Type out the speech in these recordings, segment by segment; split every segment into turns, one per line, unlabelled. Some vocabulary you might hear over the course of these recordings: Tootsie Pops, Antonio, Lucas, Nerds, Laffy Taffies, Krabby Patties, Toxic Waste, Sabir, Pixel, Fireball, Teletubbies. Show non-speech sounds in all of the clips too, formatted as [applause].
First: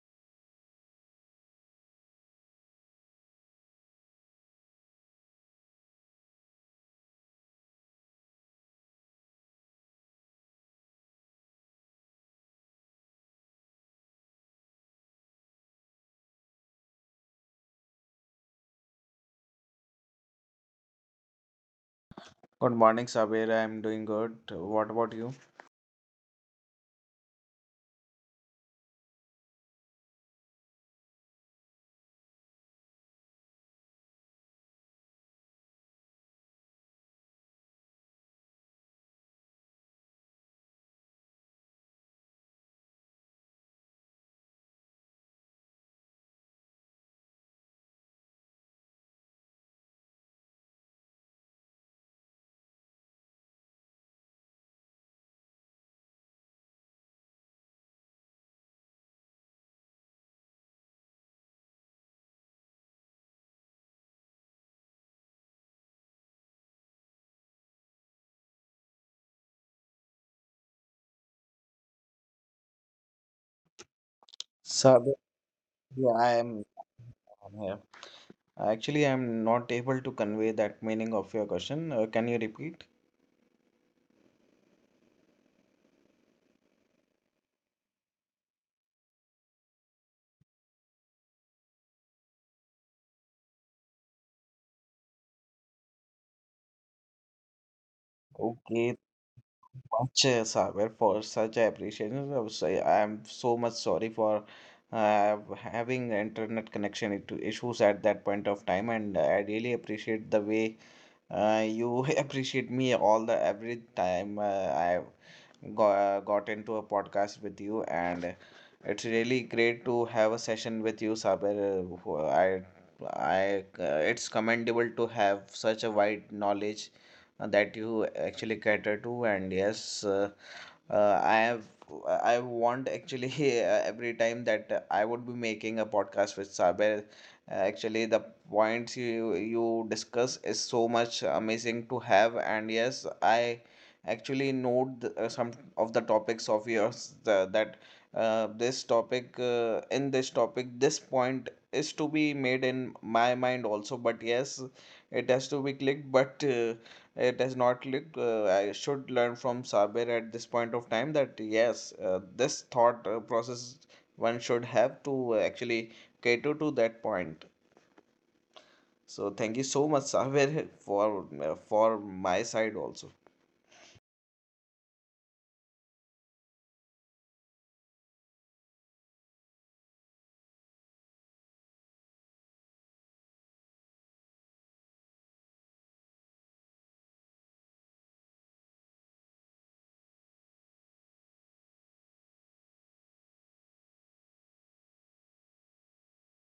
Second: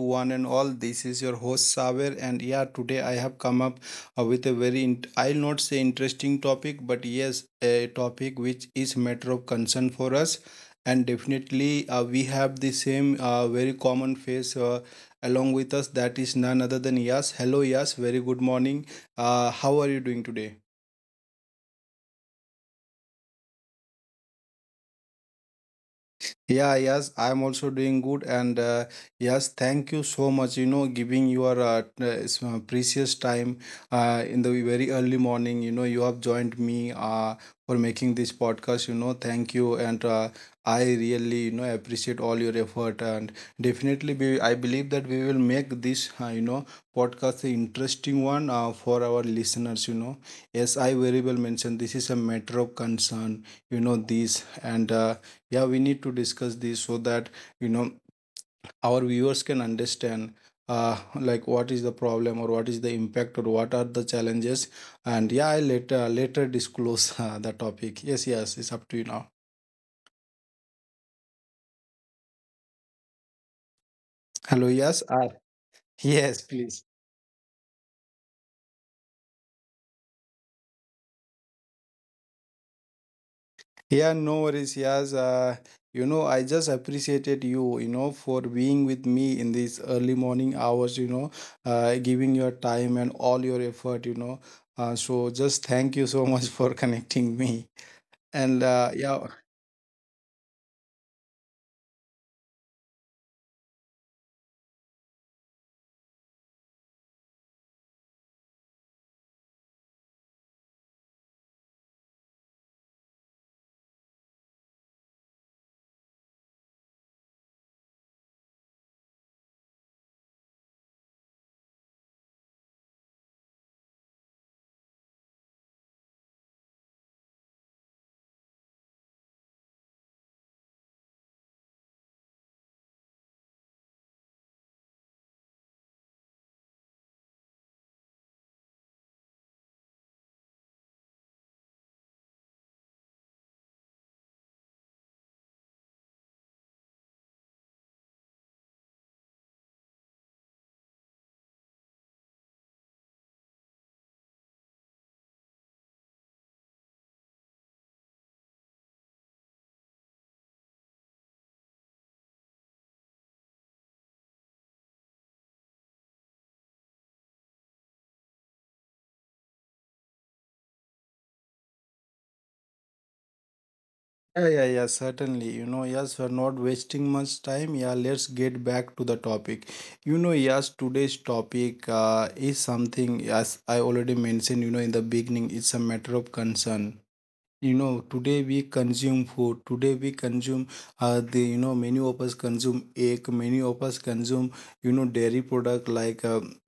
one and all. This is your host Saver, and yeah, today I have come up with a I'll not say interesting topic, but yes, a topic which is matter of concern for us, and definitely we have the same very common face along with us. That is none other than Yas. Hello, Yas. Very good morning. How are you doing today?
Good morning, Sabir. I'm doing good. What about you?
Yeah, yes, I'm also doing good. And yes, thank you so much, you know, giving your precious time in the very early morning. You know, you have joined me for making this podcast, you know, thank you. And I really, you know, appreciate all your effort. And definitely, we, I believe that we will make this, you know, podcast an interesting one for our listeners, you know. Yes, I very well mentioned this is a matter of concern, you know, this and yeah, we need to discuss this so that you know our viewers can understand, like what is the problem or what is the impact or what are the challenges, and yeah, I later disclose [laughs] the topic. Yes, yes, it's up to you now. Hello, yes,
Sabir, yeah, I
yes,
am
please.
I'm here. Actually, I'm not able to convey that meaning of your question. Can you repeat?
Yeah, no worries, yes, you know, I just appreciated you, you know, for being with me in these early morning hours, you know, giving your time and all your effort, you know, so just thank you so [laughs] much for connecting me. And
Okay,
yeah,
much Sabir for such appreciation. I'm so much sorry for uh, having internet connection issues at that point of time, and I really appreciate the way you [laughs] appreciate me all the every time I've got into a podcast with you, and it's really great to have a session with you, Saber. Uh, who- I, it's commendable to have such a wide knowledge that you actually cater to, and yes. Uh, i have I want actually [laughs] every time that I would be making a podcast with Saber. Actually, the points you discuss is so much amazing to have, and yes, I actually note some of the topics of yours, that this topic, in this topic, this point is to be made in my mind also, but yes, it has to be clicked, but it has not clicked. I should learn from Sabir at this point of time that yes, this thought process one should have to actually cater to that point. So thank you so much, Sabir, for for my side also.
yeah, certainly. You know, yes, we're not wasting much time. Yeah, let's get back to the topic. You know, yes, today's topic is something, as I already mentioned, you know, in the beginning, it's a matter of concern. You know, today we consume food. Today we consume, the, you know, many of us consume egg. Many of us consume, you know, dairy product like,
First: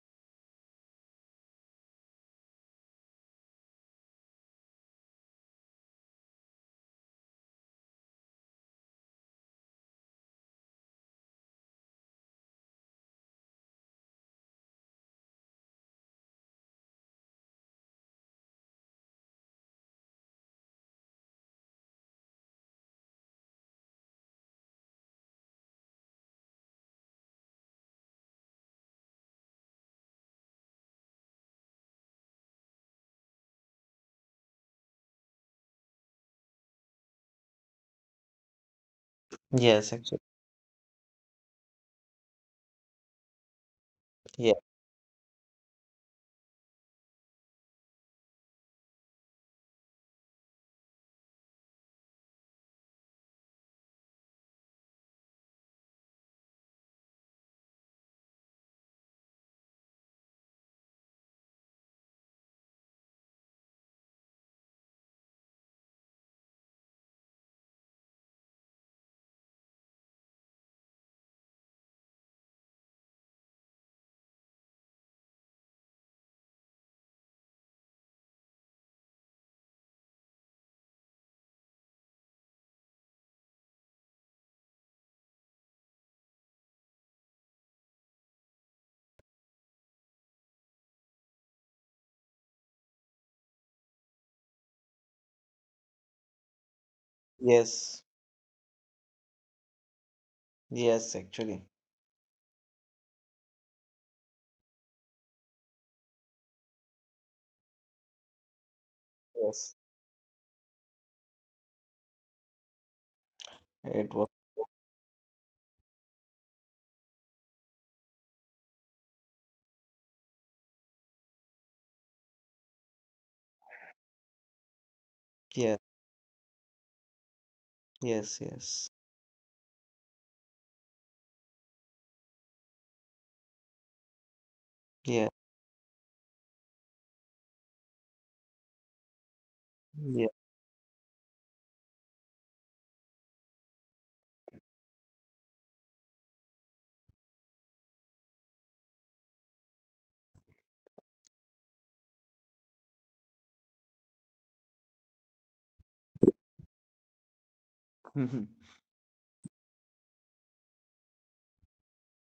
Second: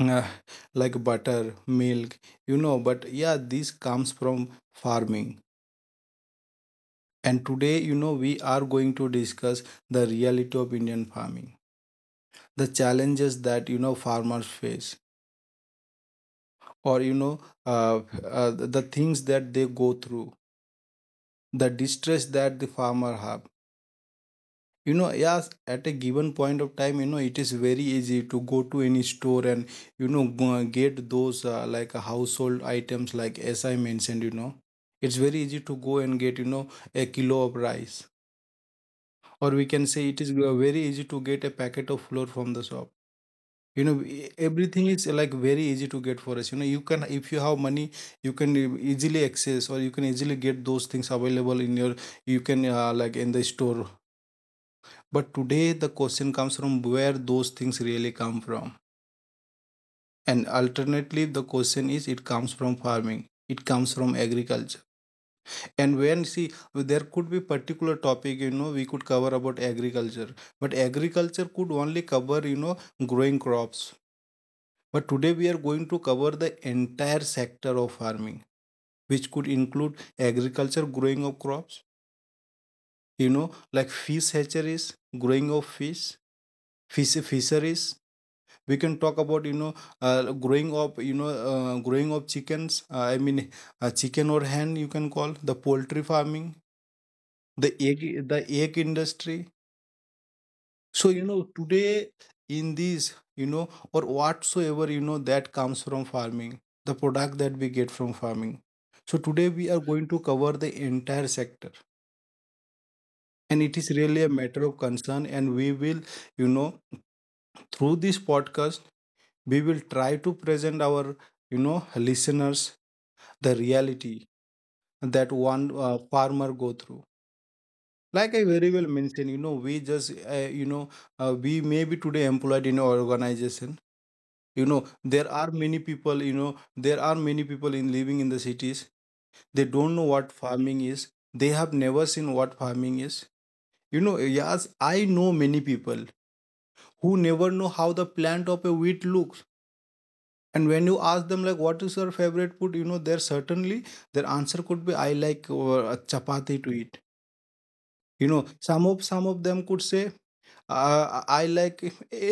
uh, [clears throat] like butter, milk, you know. But yeah, this comes from farming. And today, you know, we are going to discuss the reality of Indian farming, the challenges that, you know, farmers face, or, you know, the things that they go through, the distress that the farmer have. You know, yes, at a given point of time, you know, it is very easy to go to any store and, you know, get those like household items, like as I mentioned, you know. It's very easy to go and get, you know, a kilo of rice, or we can
Yes,
say
actually.
it is very easy to get a packet of flour from the shop. You know,
Yeah.
everything is like very easy to get for us. You know, you can, if you have money, you can easily access, or you can easily get those things available in your, you can like in the store. But today the question comes, from where those things really come from? And alternately, the question is, it comes from farming, it comes from agriculture. And when see, there could be particular topic, you know, we could cover about agriculture, but agriculture could only cover, you know, growing crops. But today we are going to cover the entire sector of farming, which could include agriculture, growing of crops, you know, like fish hatcheries, growing of fish, fish fisheries. We can talk about, you know, growing of, you know, growing of chickens. I mean, chicken or hen, you can call the poultry farming,
Yes.
the egg industry. So,
Yes,
you know,
actually.
today in these, you know, or whatsoever, you know, that comes from farming, the product that we get from farming. So, today we
Yes.
are going to cover the entire sector, and it is
It
really
was.
a matter of concern. And we will, you know, through this podcast, we will try to present our, you know, listeners the reality that one
Yeah.
farmer go through. Like
Yes.
I very well
Yes.
mentioned, you know, we just, you know, we may be today employed in an organization, you know. There
Yeah.
are many people, you know, there are many people in living in the cities, they don't know
Yeah.
what farming is. They have never seen what farming is, you know. Yes, I know many people who never know how the plant of a wheat looks. And when you ask them, like, what is your favorite food, you know, there certainly their answer could be, I like chapati to eat, you know.
Mhm.
Some of them could say, I like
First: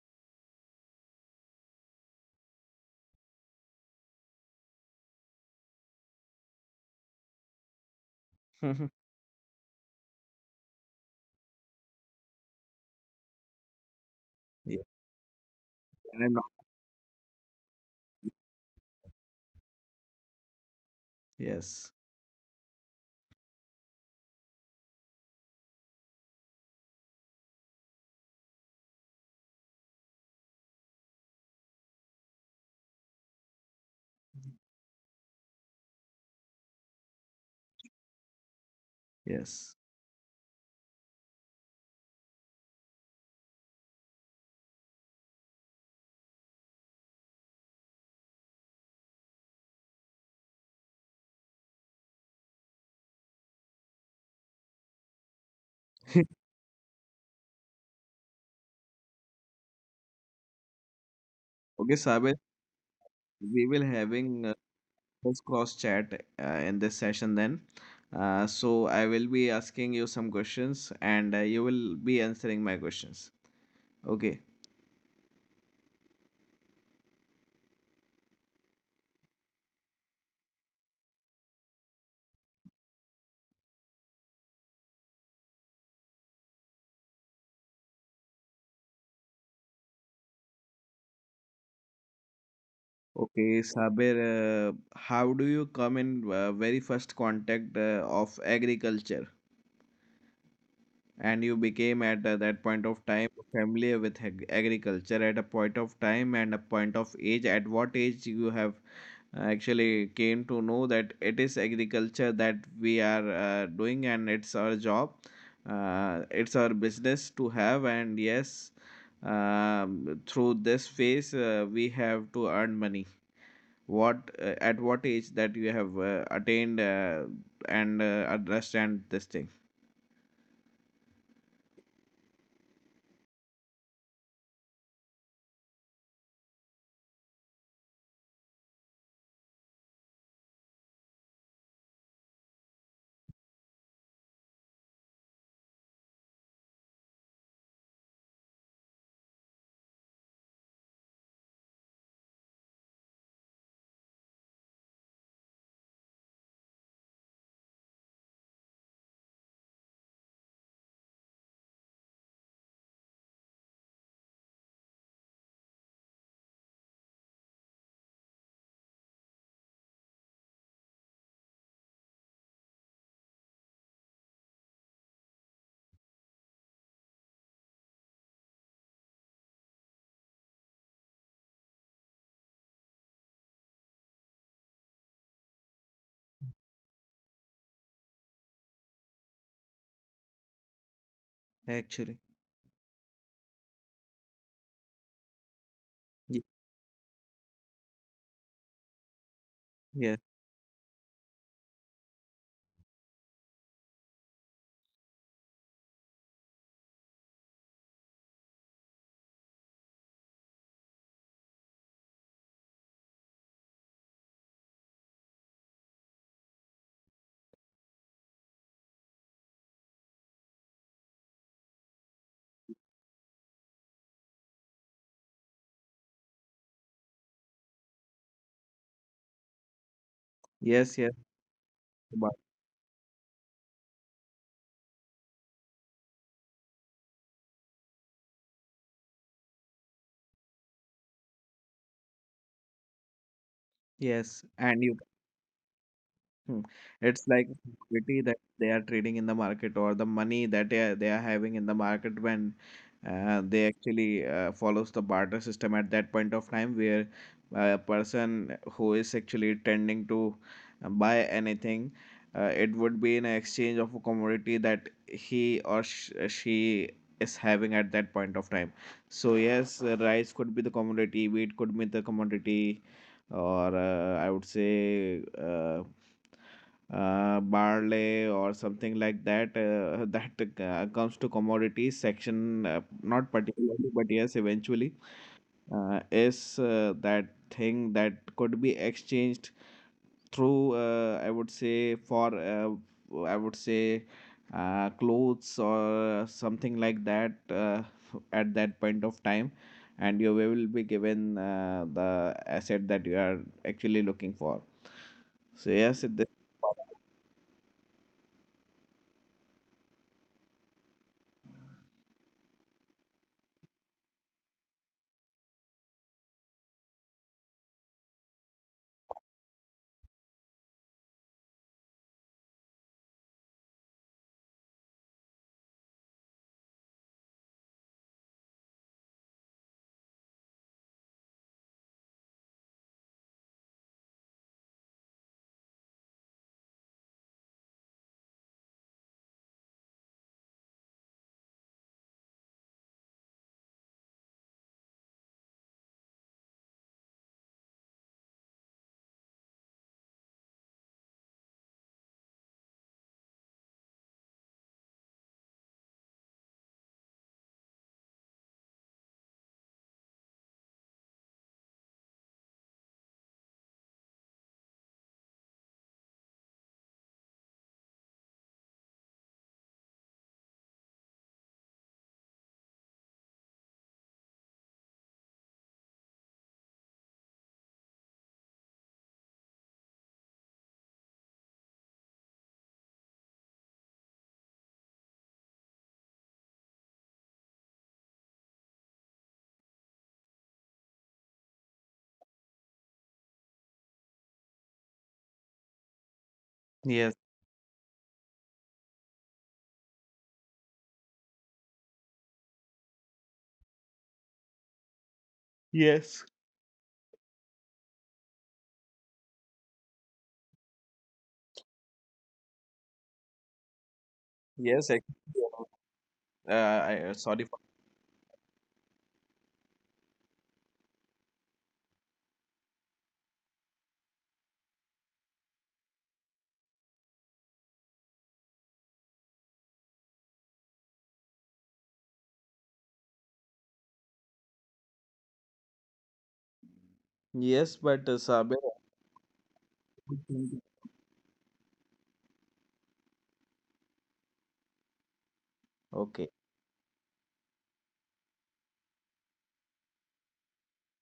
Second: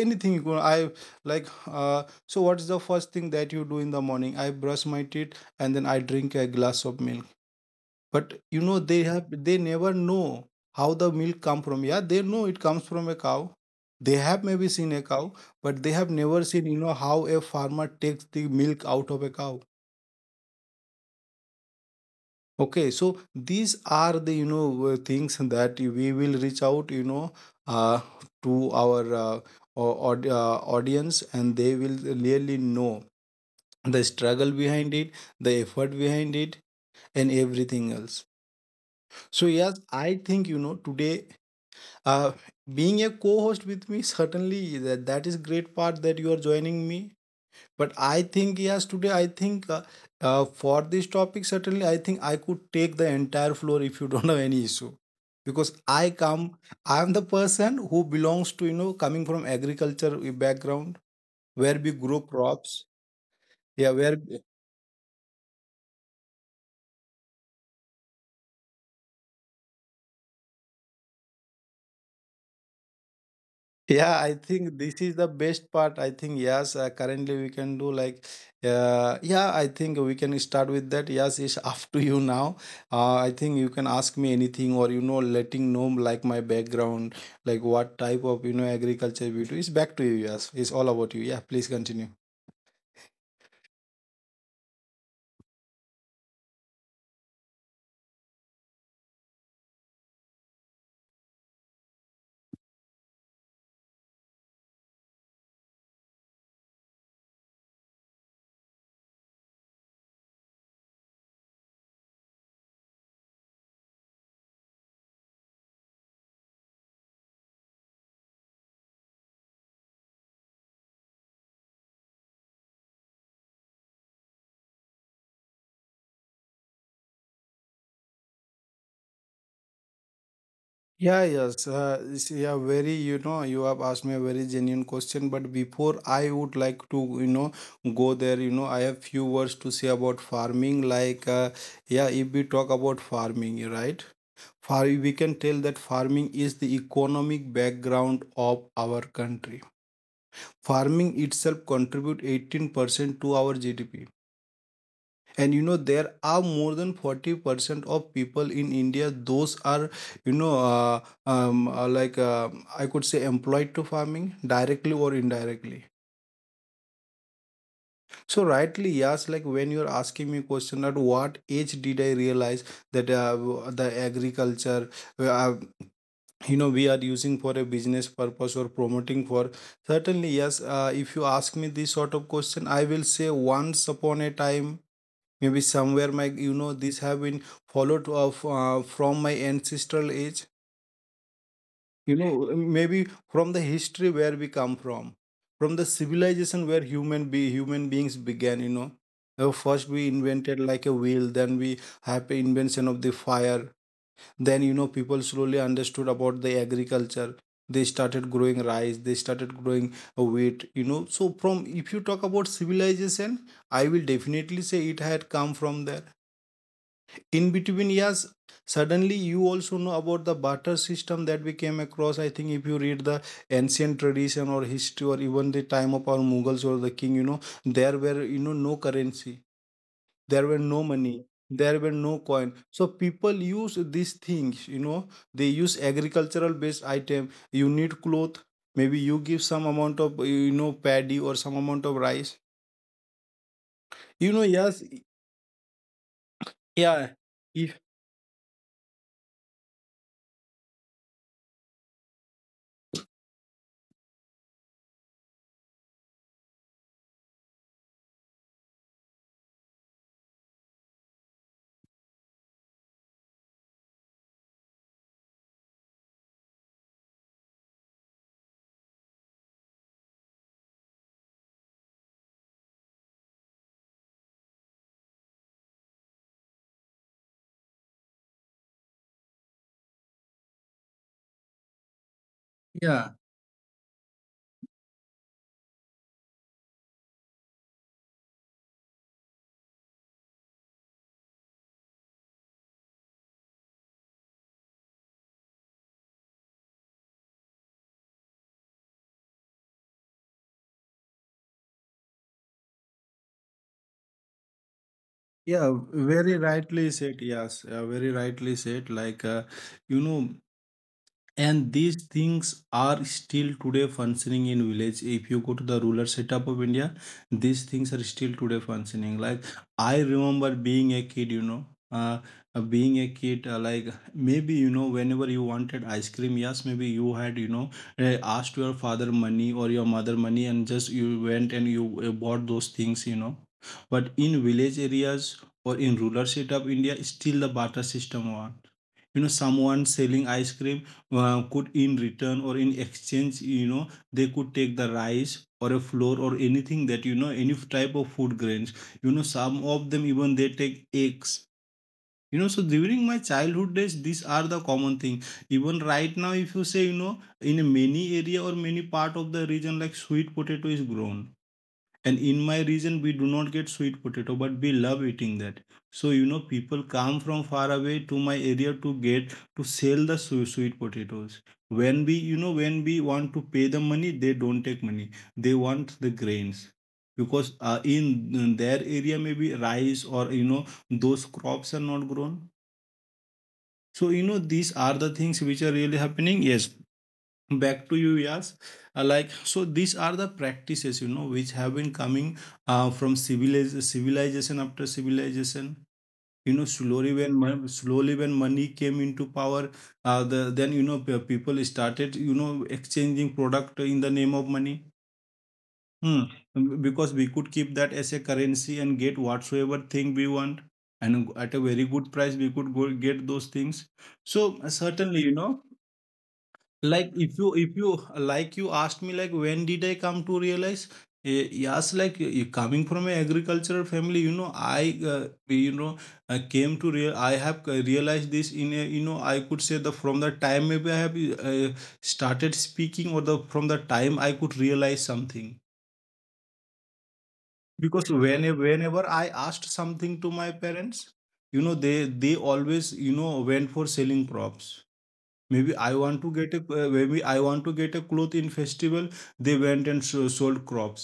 anything. You know, I like. So, what's the first thing that you do in the morning? I brush my teeth and then I drink a glass of milk. But you know,
[laughs]
they never know how the milk come from. Yeah, they know it comes from a cow. They have maybe
Yeah,
seen a cow, but they have
and I'm
never
not-
seen, you know, how a farmer takes the milk out of a cow.
yes,
Okay, so these are the, you know, things that we will reach out, you know, uh, to our audience, and they will really know the struggle behind it, the effort behind it, and everything else. So
yes.
yes, I think you know today, uh, being a co-host with me, certainly that that is great part that you are joining me. But I think, yes, today I think for this topic, certainly I think I could take the entire floor if you [laughs] don't have any issue. Because I come, I'm the person who belongs to, you know, coming from agriculture background where we
Okay,
grow
Sabir,
crops.
we will
Yeah, where
having. Let's cross chat in this session then. So I will be asking you some questions, and you will be answering my questions.
yeah, I
Okay.
think this is the best part. I think yes, currently we can do like, yeah, I think we can start with that. Yes, it's [laughs] up to you now. I think you can ask me anything, or you know, letting know like my background, like what type of you know agriculture we do. It's back to you. Yes, it's all about you. Yeah, please continue.
Okay, Sabir, how do you come in very first contact of agriculture? And you became at that point of time familiar with agriculture at a point of time and a point of age. At what age you have actually came to know that it is agriculture that we are doing and it's our job, it's our business to have, and yes, through this phase we have to earn money. What At what age that you have attained and understand this thing.
Yeah, yes. Yeah, very, you know, you have asked me a very genuine question, but before I would like to, you know, go there, you know, I have few words to say about farming. Like, yeah, if we talk about farming, you're right? Far, we can tell that farming is the economic background of our country. Farming itself contribute 18% to our GDP, and you know there are more than 40% of people in india, those are, you know, like, I could say employed to farming directly or indirectly. So rightly, yes, like when you're asking me question, at what age did I realize that the agriculture, uh, you know, we are using for a business purpose or promoting for, certainly yes, if you ask me this sort of question, I will say once upon a time, maybe somewhere my, you know, this have been followed of from my ancestral age,
Actually,
you know, maybe from the history where we come from the
Ye-
civilization where human beings began, you know. First we
yeah,
invented like a wheel, then we have the invention of the fire, then you know people slowly understood about the agriculture. They started growing rice, they started growing wheat, you know. So from, if you talk about civilization, I will definitely say it had come from there. In between, yes, suddenly you also know about the barter system that we came across. I think if you read the ancient tradition or history or even the time of our mughals or the king, you know, there were, you know, no currency, there were no
yes, yes.
money, there were no
Subha.
coin, so people use these things, you know, they use agricultural based item. You need cloth, maybe you give some amount of, you know, paddy or some amount of rice, you know.
Yes.
Yes,
And you. Hmm.
yeah,
It's like
if,
equity that they are trading in the market, or the money that they are having in the market, when they actually follows the barter system at that point of time, where a person who is actually tending to buy anything, it would be in exchange of a commodity that he or she is having at that point of time. So yes, rice could be the commodity, wheat could be the commodity, or I would say. Barley or something like that, [laughs] that comes to commodities section,
yeah.
not particularly, but yes, eventually is that thing that could be exchanged through, I would say, for, I would say, clothes or something like that, at that point of time, and you will be given the asset that you are actually looking for.
Yeah,
So yes, it,
very rightly said. Yes, very rightly said. Like, you know, and these things are still today functioning in village. If you go to the rural setup of India, these things are still today functioning. Like I remember being a kid, you know, uh, like maybe you know, whenever you wanted ice cream, yes, maybe you had you know asked your father money or your mother money, and just you went and you bought those things, you know. But in village areas or in rural setup India, still the barter system one, someone selling ice cream could in return or in exchange, they could take the rice or a flour or anything, that any type of food grains. Some of them even they take eggs. So during my childhood days these are the common thing. Even right now if you say, in a many area or many part of the region, like sweet potato is grown, and in my region, we do not get sweet potato, but we love eating that. So, people come from far away to my area to get to sell the su sweet potatoes. When we want to pay the money, they don't take money. They want the grains, because in their area maybe rice, or those crops are not grown. So these are the things which are really happening. Yes, back to you, Yas. So these are the practices, which have been coming from civilization after civilization. Slowly
yes,
when money came into power, then people started, exchanging product in the name of money. Hmm.
yes.
Because we could keep that as a currency and get whatsoever thing we want, and at a very good price we could go get those things. So
Yes, actually,
certainly,
I,
like if
sorry
you
for.
if you like, you asked me like, when did I come to realize. Yes, like, coming from a agricultural family, I, I came to real I have realized this in a, I could say the from the time maybe I have uh, started speaking, or the from the time I could realize something.
Yes, but
Because
Sabir,
whenever I asked something to my
[laughs]
parents, they, always, went for selling crops. Maybe I want to
okay,
get a, cloth in festival. They went and sold crops.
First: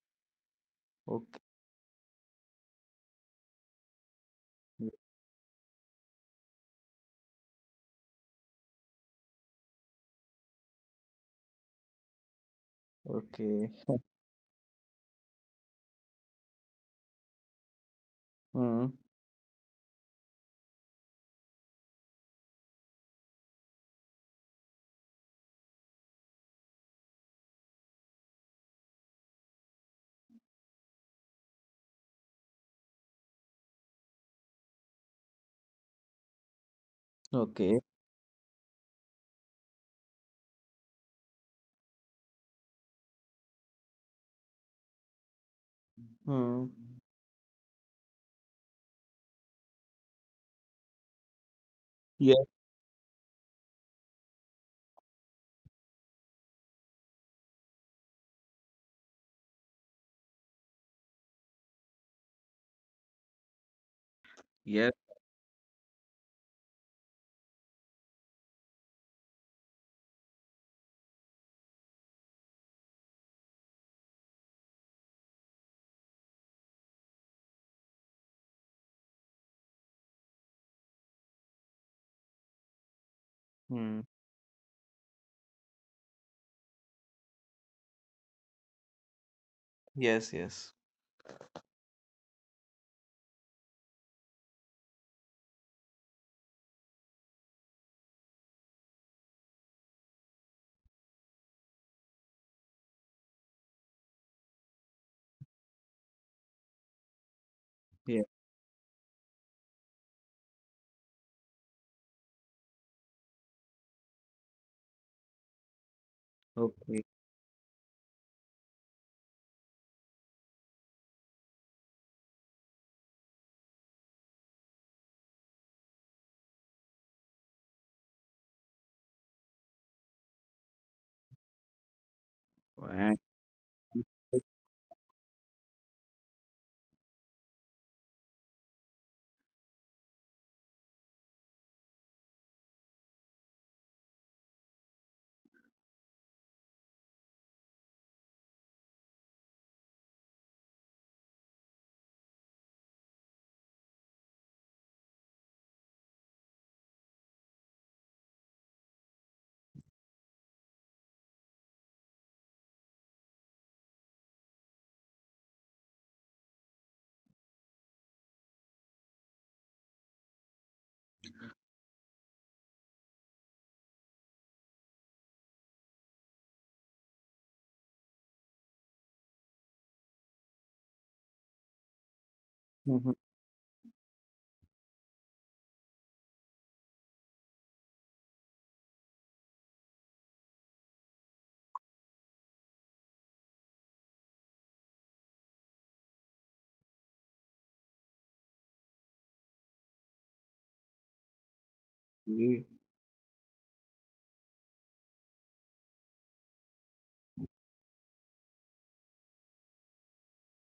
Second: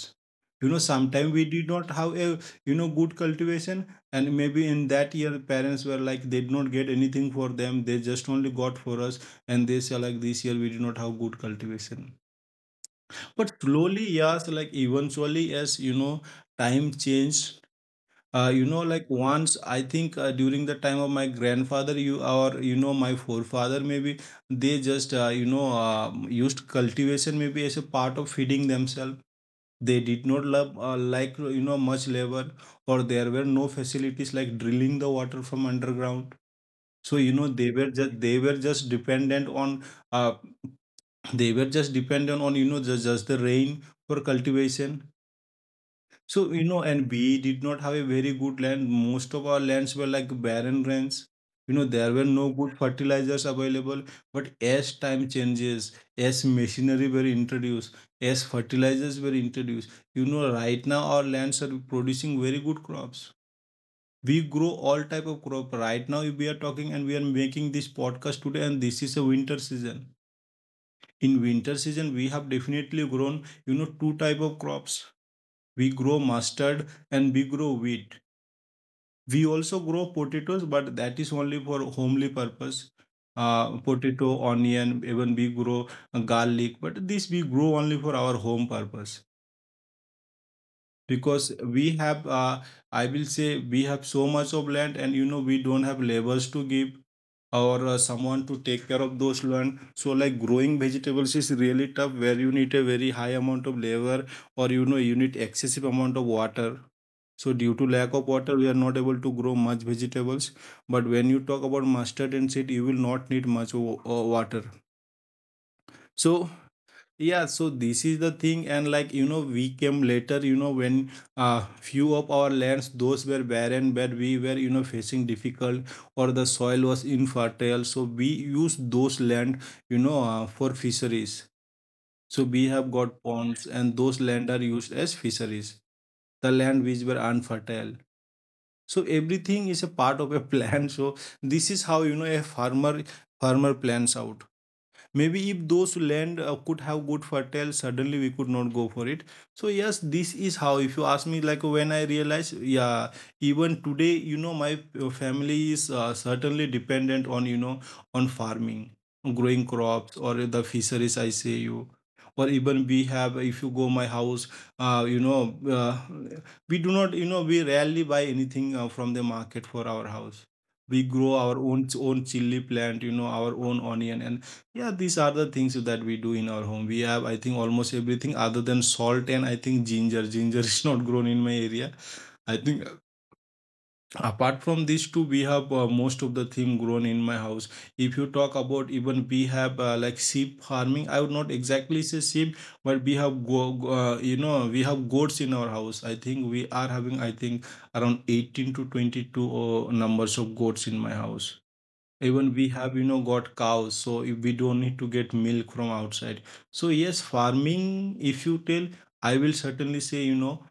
You know, sometime
okay,
we did not have a, good cultivation, and maybe in
yes,
that year parents were like they did not get anything for them. They just only got for us, and they say like this year we did not have good cultivation. But
okay,
slowly, yes, like eventually, as you know, time change.
hmm,
Like once I think, during the time of my grandfather, you or my forefather maybe, they just, used cultivation maybe as a part of feeding themselves. They did not love like, much labor, or there were no facilities like drilling the water from underground. So
okay,
they were just dependent on uh, just, the rain for cultivation. So,
hmm,
you know, and we did not have a very good land. Most of our lands were like barren lands. You know, there were
yes,
no good fertilizers available. But as time changes, as machinery were introduced, as fertilizers were introduced, you know, right now our lands are producing very good crops. We grow
yes,
all type of crop. Right now we are talking and we are making this podcast today, and this is a winter season. In winter season, we have definitely grown, you know, two type of crops. We grow mustard and we grow wheat. We also grow potatoes, but that is only for homely purpose.
hmm,
Potato, onion, even we grow garlic, but this we grow only for our home purpose,
yes, yes,
because we have, I will say we have so much of land, and you know we don't have labors to give, or someone to take care of those land. So like growing vegetables is really tough, where you need a very high amount of labor, or you know you need excessive amount of water. So due to
yeah,
lack of water we are not able to grow much vegetables. But when you talk about mustard and seed you will not need much water. So
okay.
yeah, so this is the thing, and like you know, we came later. You know, when few of our lands, those were barren, where we were you know facing difficult, or the soil was infertile. So we used those land, for fisheries. So we have
Fine.
got ponds, and those land are used as fisheries. The land which were unfertile. So everything is a part of a plan. [laughs] So this is how you know a farmer plans out. Maybe if those land could have good fertile, suddenly we could not go for it. So yes, this is how. If you ask me, like when I realize, yeah, even today, you know, my family is certainly dependent on, you know, on farming, growing crops or the fisheries. I say you. Or even we have, if you go my house, uh, you know, uh, we do not, you know, we rarely buy anything from the market for our house. We grow our own chili plant, you know, our own onion, and yeah, these are the things that we do in our home. We have, I think, almost everything other than salt and I think ginger. [laughs] Ginger is not grown in my area. I think,
Mhm.
apart from these two, we have most of the thing grown in my house. If you talk about, even we have like sheep farming, I would not exactly say sheep, but we have you know, we have goats in our house. I think we are having, I think, around 18 to 22 numbers of goats in my house. Even
Ye-
we have, you know, got cows, so if we don't need to get milk from outside. So yes, farming, if you tell, I will certainly say, you know,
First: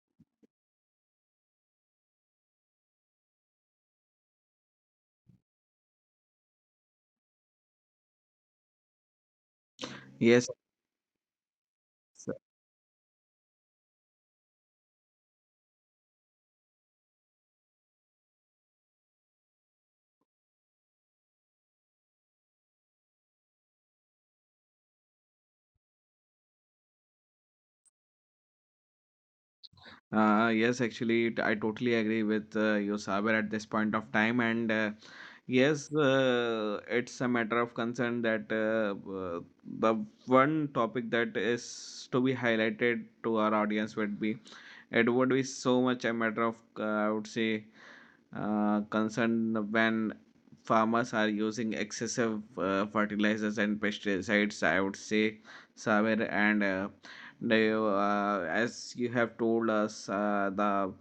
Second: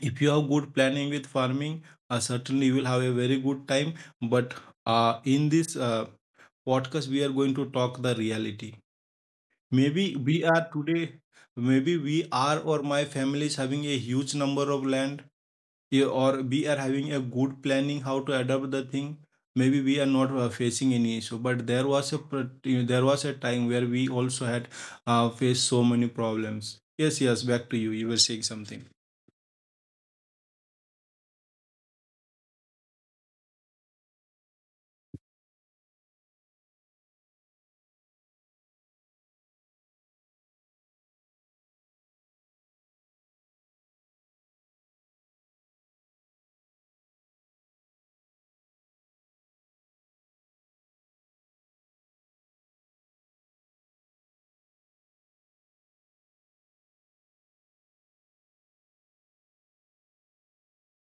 if you have good planning with farming, certainly you will have a very good time. But in this podcast we are going to talk the reality. Maybe we
yes.
are today, maybe we are, or my family is having a huge number of land, yeah, or we are having a good planning how to adapt the thing. Maybe we are not facing any issue, but there was a you know, there was a time where we also had faced so many problems. Yes, yes, back to you, you were saying something.
Yes, actually, I totally agree with you, Saber, at this point of time. And yes, it's a matter of concern that, the one topic that is to be highlighted to our audience would be, it would be so much a matter of, I would say, concern when farmers are using excessive fertilizers and pesticides, I would say, Saber, and now, as you have told us, the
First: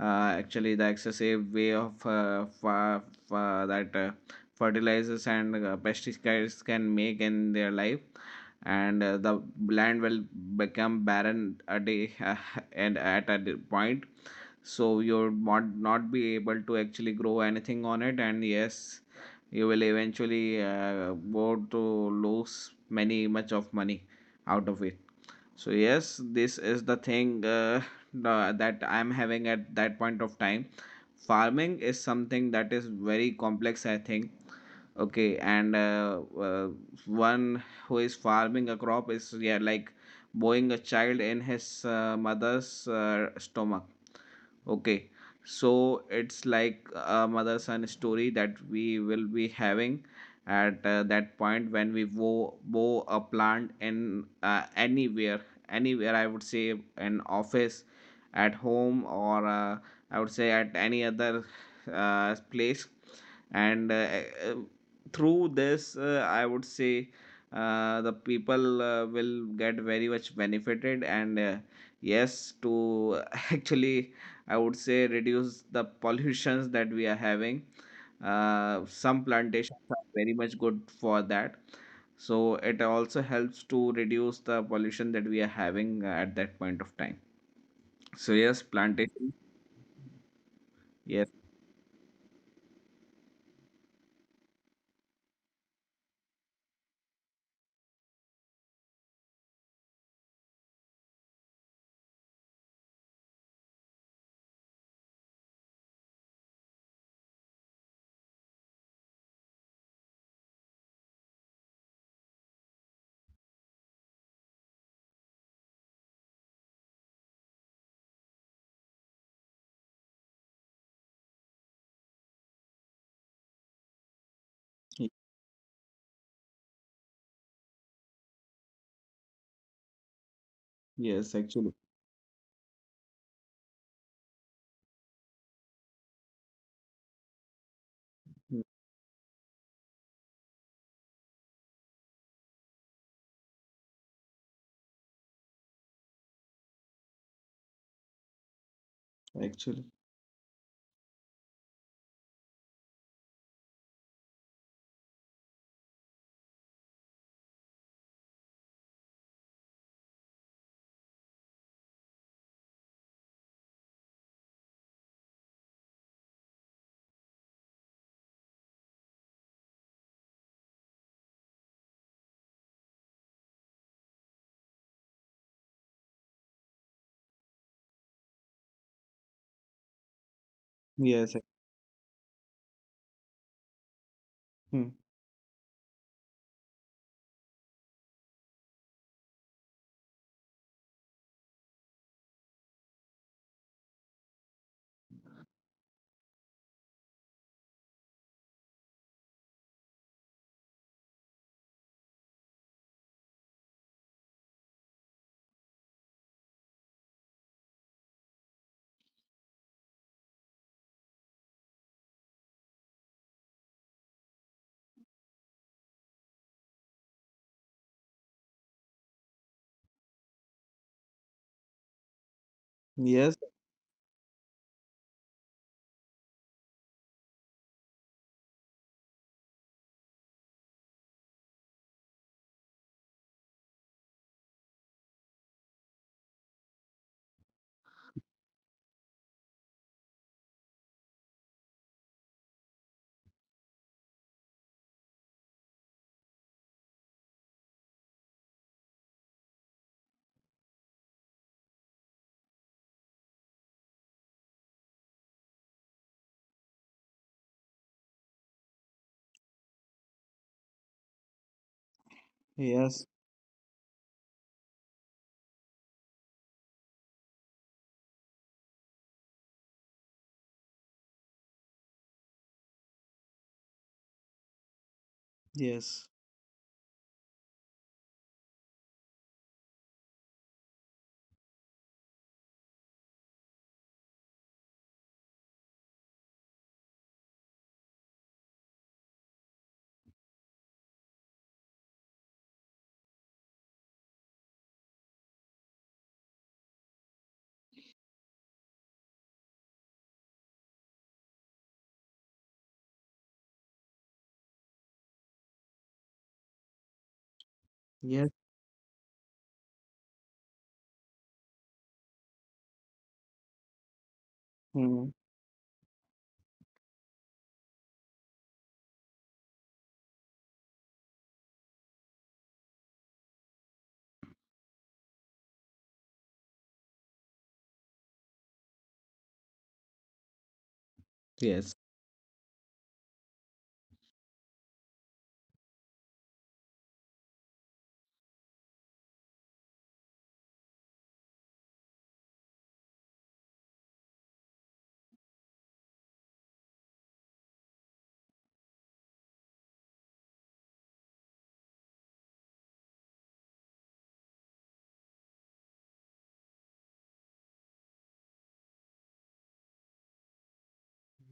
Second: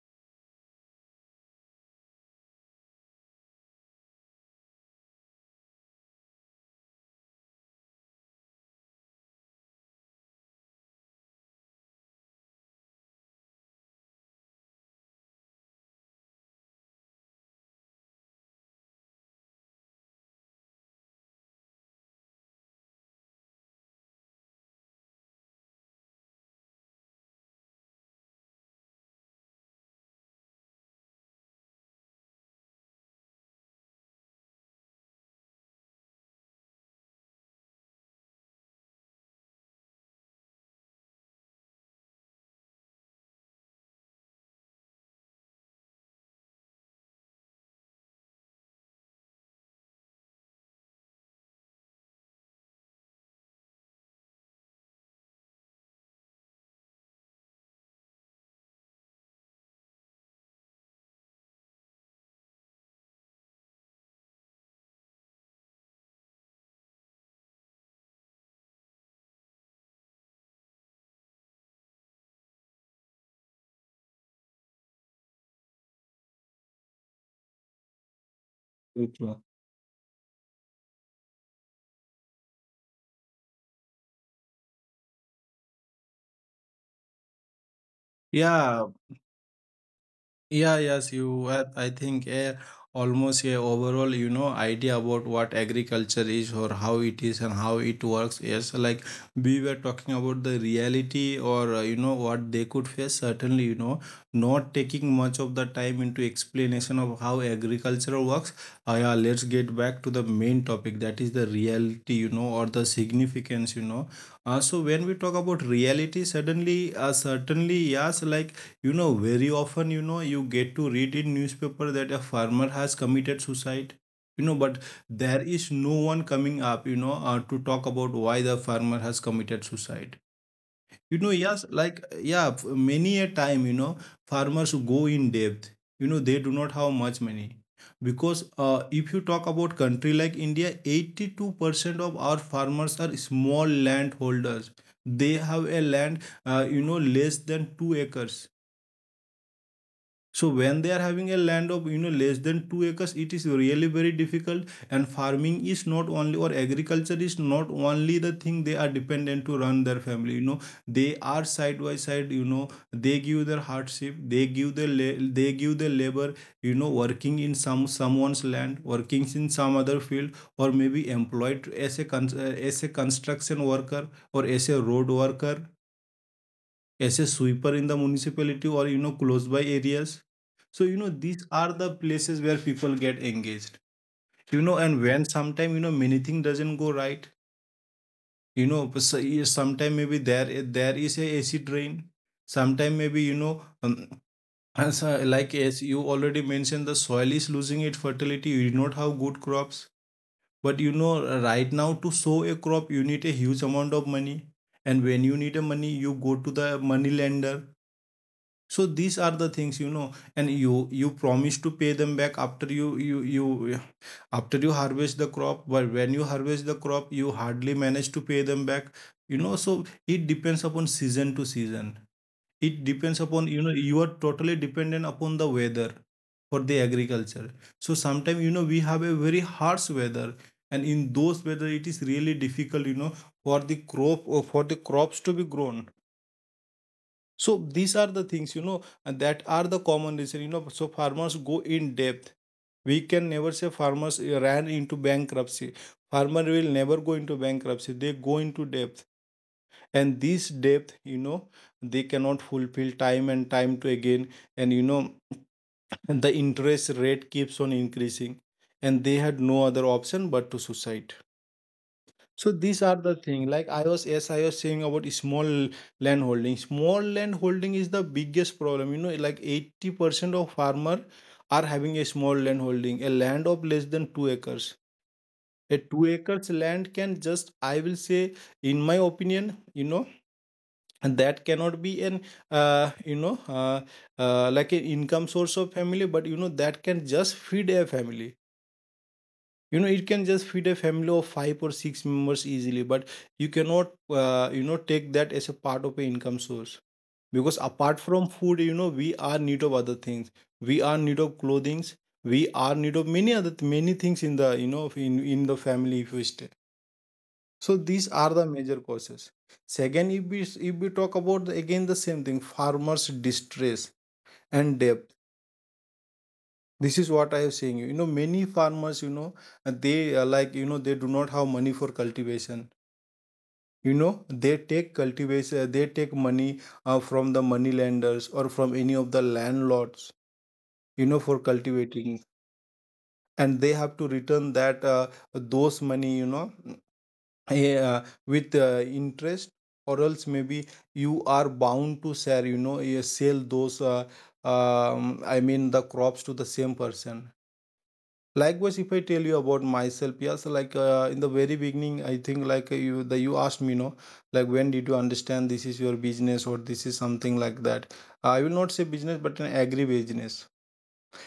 actually the excessive way of that fertilizers and pesticides can make in their life, and the land will become barren a day, [laughs] and at a point, so you might not be able to actually grow anything on it, and yes, you will eventually go to lose many much of money out of it. So yes, this is the thing, that I'm having at that point of time. Farming is something that is very complex, I think. Okay, and one who is farming a crop is, yeah, like bowing a child in his mother's stomach. Okay, so it's like a mother son story that we will be having at that point when we bow a plant in, anywhere, anywhere, I would say an office, at home, or, I would say at any other place. And uh, through this, I would say, the people will get very much benefited. And yes, to [laughs] actually, I would say, reduce the pollutions that we are having. Some
True,
plantations are very much good for that. So it also helps to reduce the pollution that we are having at that point of time. So yes,
yeah.
plantation.
Yeah, yes,
Yes.
you have, I think, a almost a overall, you know, idea about what agriculture is, or how it is and how it works. Yes, like we were talking about the reality, or, you know, what they could face. Certainly, you know, not taking much of the time into explanation of how agriculture works. Yeah, let's get back to the main topic, that is the reality, you know, or the significance, you know. So when we talk about reality, suddenly, certainly, yes, like, you know, very often, you know, you get to read in newspaper that a farmer has committed suicide. You know, but
Y-
there is no one coming up, you know, to talk about why the farmer has committed suicide. You know,
Yes,
yes,
actually.
like, yeah, many a time, you know, farmers go in depth. You know, they do not have much money. Because
Mm,
if you talk about country like India, 82% of our farmers are small landholders. They have a land, you know, less than 2 acres.
actually.
So when they are having a land of, you know, less than 2 acres, it is really very difficult. And farming is not only, or agriculture is not only the thing they are dependent to run their family. You know, they are side by side, you know, they give their hardship, they give their they give their labor, you know, working in someone's land, working in some other field, or maybe employed as a as a construction worker, or as a road worker, as a sweeper in the municipality, or you know, close by areas. So you know,
Yes.
these are the places where people get engaged. You know,
Mm.
and when sometime, you know, many thing doesn't go right, you know, sometimes maybe there is a AC drain. Sometime maybe you know, um, [laughs] like as you already mentioned, the soil is losing its fertility, you do not have good crops. But you know, right now to sow a crop you need a huge amount of money. And when you need a money you go to the money lender. So these are the things you know. And you promise to pay them back after you after you harvest the crop, but when you harvest the crop you hardly manage to pay them back, you know. So it depends upon season to season. It depends
Yes.
upon, you know, you are totally dependent upon the weather for the agriculture. So sometimes you know we have a very harsh weather, and in those weather it is really difficult, you know, for the crop or for the crops to be grown. So these are the things you know, and that are the common reason you know. So farmers go in depth. We can never say farmers ran into bankruptcy. Farmer will never go into bankruptcy, they go into depth. And this depth you know, they cannot fulfill time and time to again. And you know, the interest rate keeps on increasing, and they had no other option but to suicide. So these are
Yes.
the thing. Like I was, yes, I was saying about small land holding. Small land holding is the biggest problem. You know, like 80% of farmer are having a small land holding, a land of less than 2 acres. A two
Yes.
acres land can just, I will say, in my opinion, you know, and that cannot be an, uh, you know, uh, like an income source of family. But you know, that can just feed a family, you know, it can just feed a family of five or six members easily. But you cannot, you know, take that as a part of an income source, because apart from food you know we are need of other things. We are need of clothing. We are need of many other many things in the, you know, in the family if we stay. So these
Yes.
are the major causes. Second, if we, if we talk about the, again, the same thing, farmers distress and debt.
Mm.
This is what I am saying. You know, many farmers, you know, they, like, you know, they do not have money for cultivation. You know, they take cultivation, they take money from the money lenders or from any of the landlords, you know, for
Yes.
cultivating. And they have to return that, those money, you know, with interest. Or else maybe you are bound to sell, you know, sell those, I mean, the crops to the same person. Likewise, if I tell you about myself, yes, like, in the very beginning, I think, like, you asked me, no, like, when did you understand this is your business or this is something like that. I will not say business, but an agri business.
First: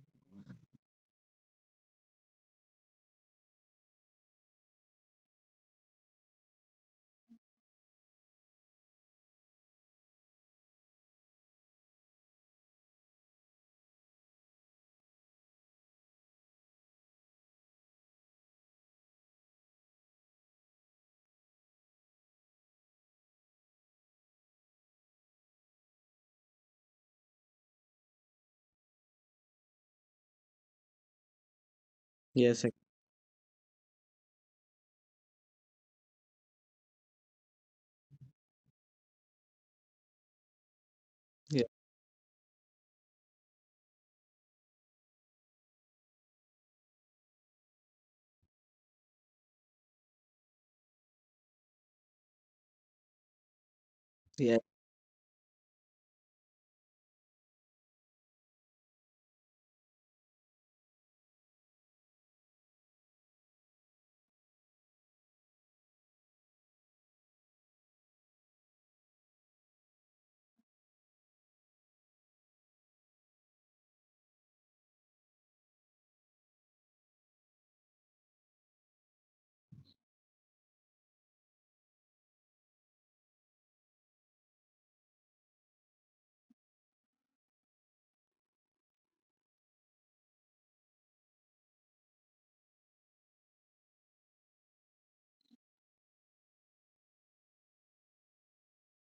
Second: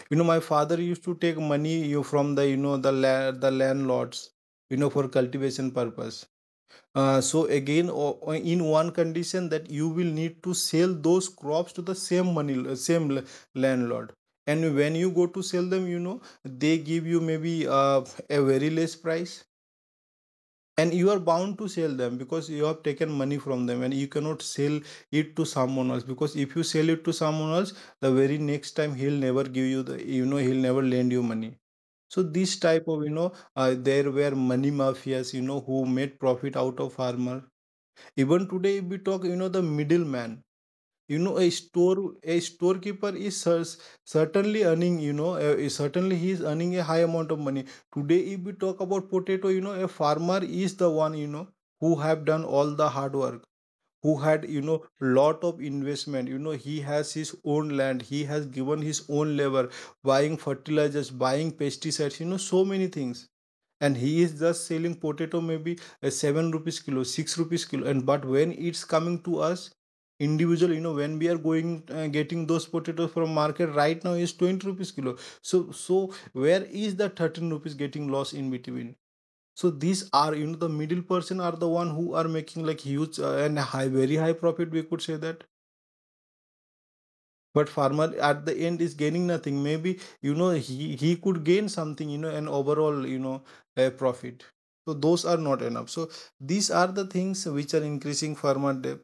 You know, my father used to take money you from the, you know, the landlords, you know, for cultivation purpose. So again, in one condition that you will need to sell those crops to the same money, same landlord. And when you go to sell them, you know they give you maybe, a very less price, and you are bound to sell them because you have taken money from them, and you cannot sell it to someone else, because if you sell it to someone else, the very next time he'll never give you the, you know, he'll never lend you money. So this
Yes.
type of, you know, there were money mafias, you know, who made profit out of farmer. Even today, if we talk, you know, the middleman, you know, a store, a storekeeper is cer- certainly earning, you know, certainly he is earning a high amount of money. Today, if we talk about potato, you know, a farmer is the one, you know, who have done all the hard work, who had,
Yes.
you know, lot of investment. You know, he has his own land, he has given his own labor, buying fertilizers, buying pesticides, you know, so many things, and he is just selling potato maybe 7 rupees kilo, 6 rupees kilo. And but when it's coming to us individual, you know, when we are going, getting those potatoes from market right now is 20 rupees kilo. So where is the 13 rupees getting lost in between? So these are, you know, the middle person are the one who are making like huge, and high, very high profit, we could say that. But farmer at the end is gaining nothing. Maybe, you know, he could gain something, you know, an overall, you know, a profit. So those are not enough. So these are the things which are increasing farmer debt.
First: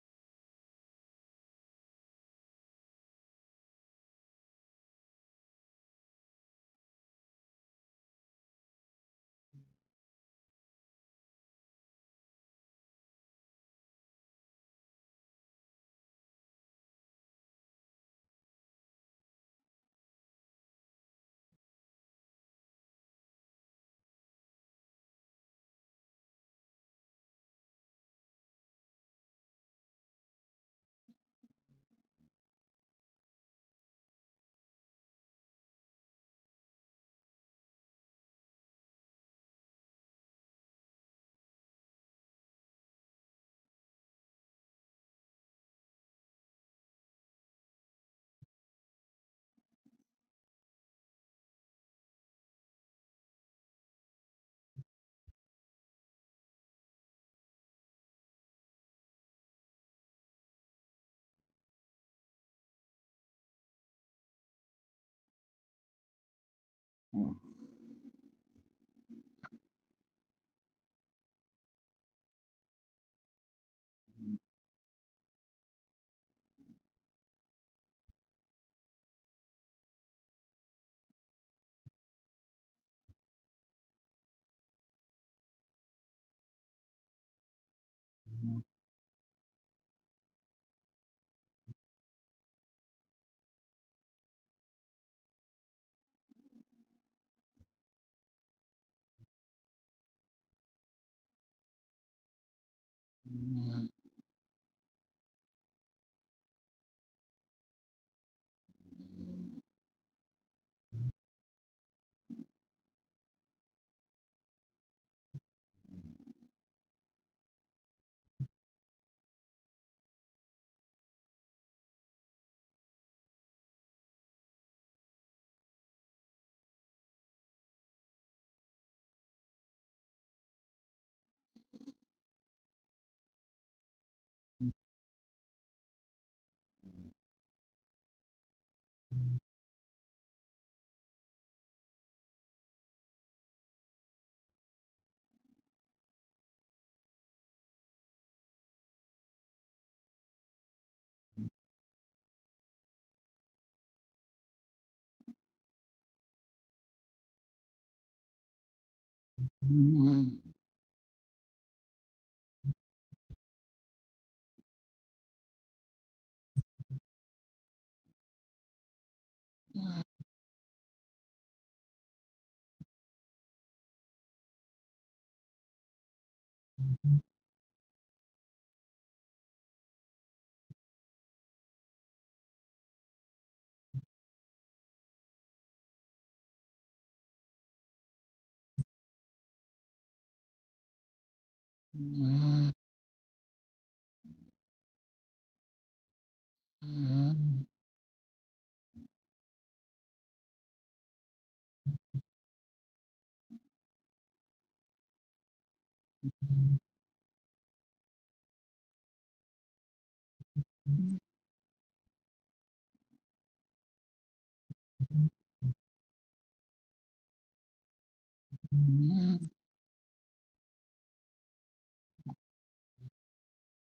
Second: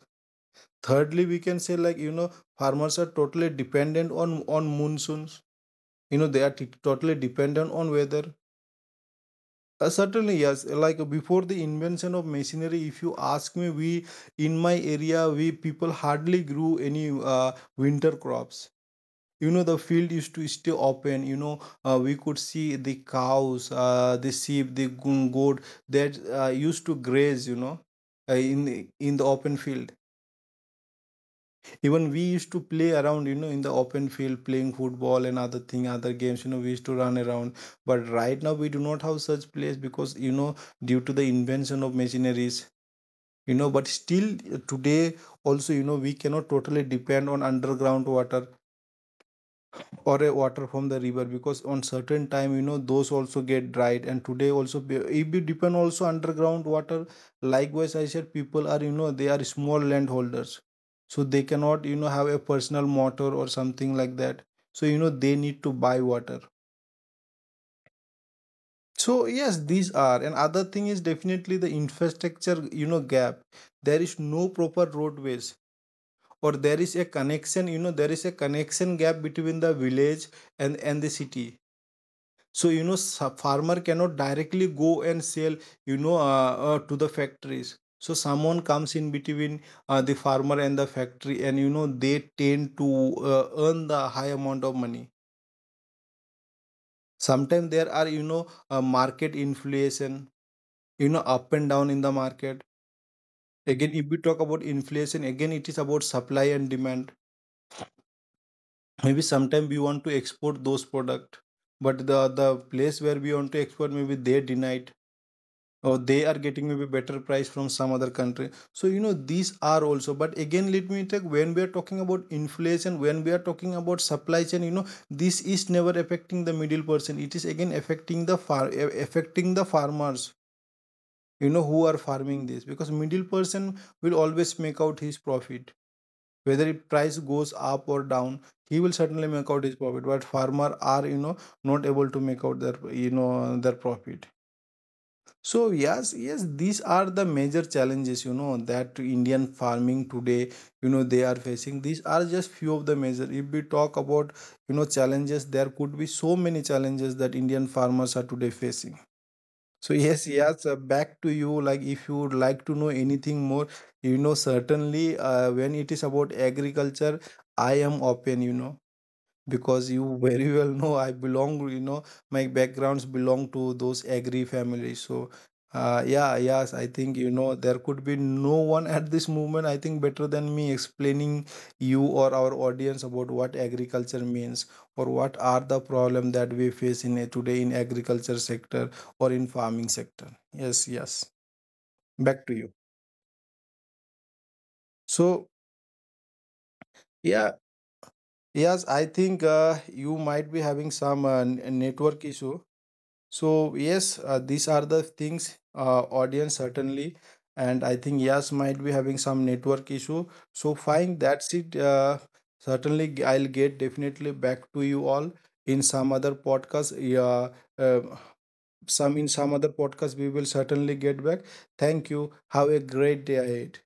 Thirdly, we can say like, you know, farmers are totally dependent on monsoons. You know, they are totally dependent on weather. Certainly yes, like before the invention of machinery, if you ask me, we in my area, we people hardly grew any uh, winter crops. You know, the field used to stay open, you know, we could see the cows, the sheep, the goat that used to graze, you know, in the open field. Even we used to play around, you know, in the open field playing football and other thing, other games, you know, we used to run around. But right now we do not have such place because, you know, due to the invention of machineries, you know. But still today also, you know, we cannot totally depend on underground water or a water from the river, because on certain time you know those also get dried. And today also if you depend also underground water, likewise I said, people are, you know, they are small landholders, so they cannot, you know, have a personal motor or something like that. So you know they need to buy water. So yes, these are, and other thing is definitely the infrastructure, you know, gap. There is no proper roadways, or there is a connection, you know, there is a connection gap between the village and the city. So you know, farmer cannot directly go and sell, you know, to the factories. So someone comes in between, the farmer and the factory, and you know they tend to, earn the high amount of money. Sometimes there are, you know, market inflation, you know, up and down in the market. Again, if we talk about inflation, again it is about supply and demand. Maybe sometimes we want to export those product, but the place where we want to export, maybe they deny it, or they are getting maybe better price from some other country. So you know, these are also, but again let me take, when we are talking about inflation, when we are talking about supply chain, you know, this is never affecting the middle person, it is again affecting the far affecting the farmers, you know, who are farming this. Because middle person will always make out his profit whether it price goes up or down. He will certainly make out his profit, but farmer are, you know, not able to make out their, you know, their profit. So yes, yes, these are the major challenges, you know, that Indian farming today, you know, they are facing. These are just few of the major. If we talk about, you know, challenges, there could be so many challenges that Indian farmers are today facing. So yes, yes, back to you. Like, if you would like to know anything more, you know, certainly when it is about agriculture, I am open, you know, because you very [laughs] well know I belong, you know, my backgrounds belong to those agri families. So, yeah, yes, I think, you know, there could be no one at this moment, I think, better than me explaining you or our audience about what agriculture means, or what are the problem that we face in a, today in agriculture sector or in farming sector. Yes, yes. Back to you. So, yeah, yes, I think you might be having some network issue. So yes, these are the things, audience, certainly, and I think Yas might be having some network issue. So fine, that's it. Certainly, I'll get definitely back to you all in some other podcast. Yeah, uh,
Yes.
some other podcast we will certainly get back. Thank you. Have a great day ahead.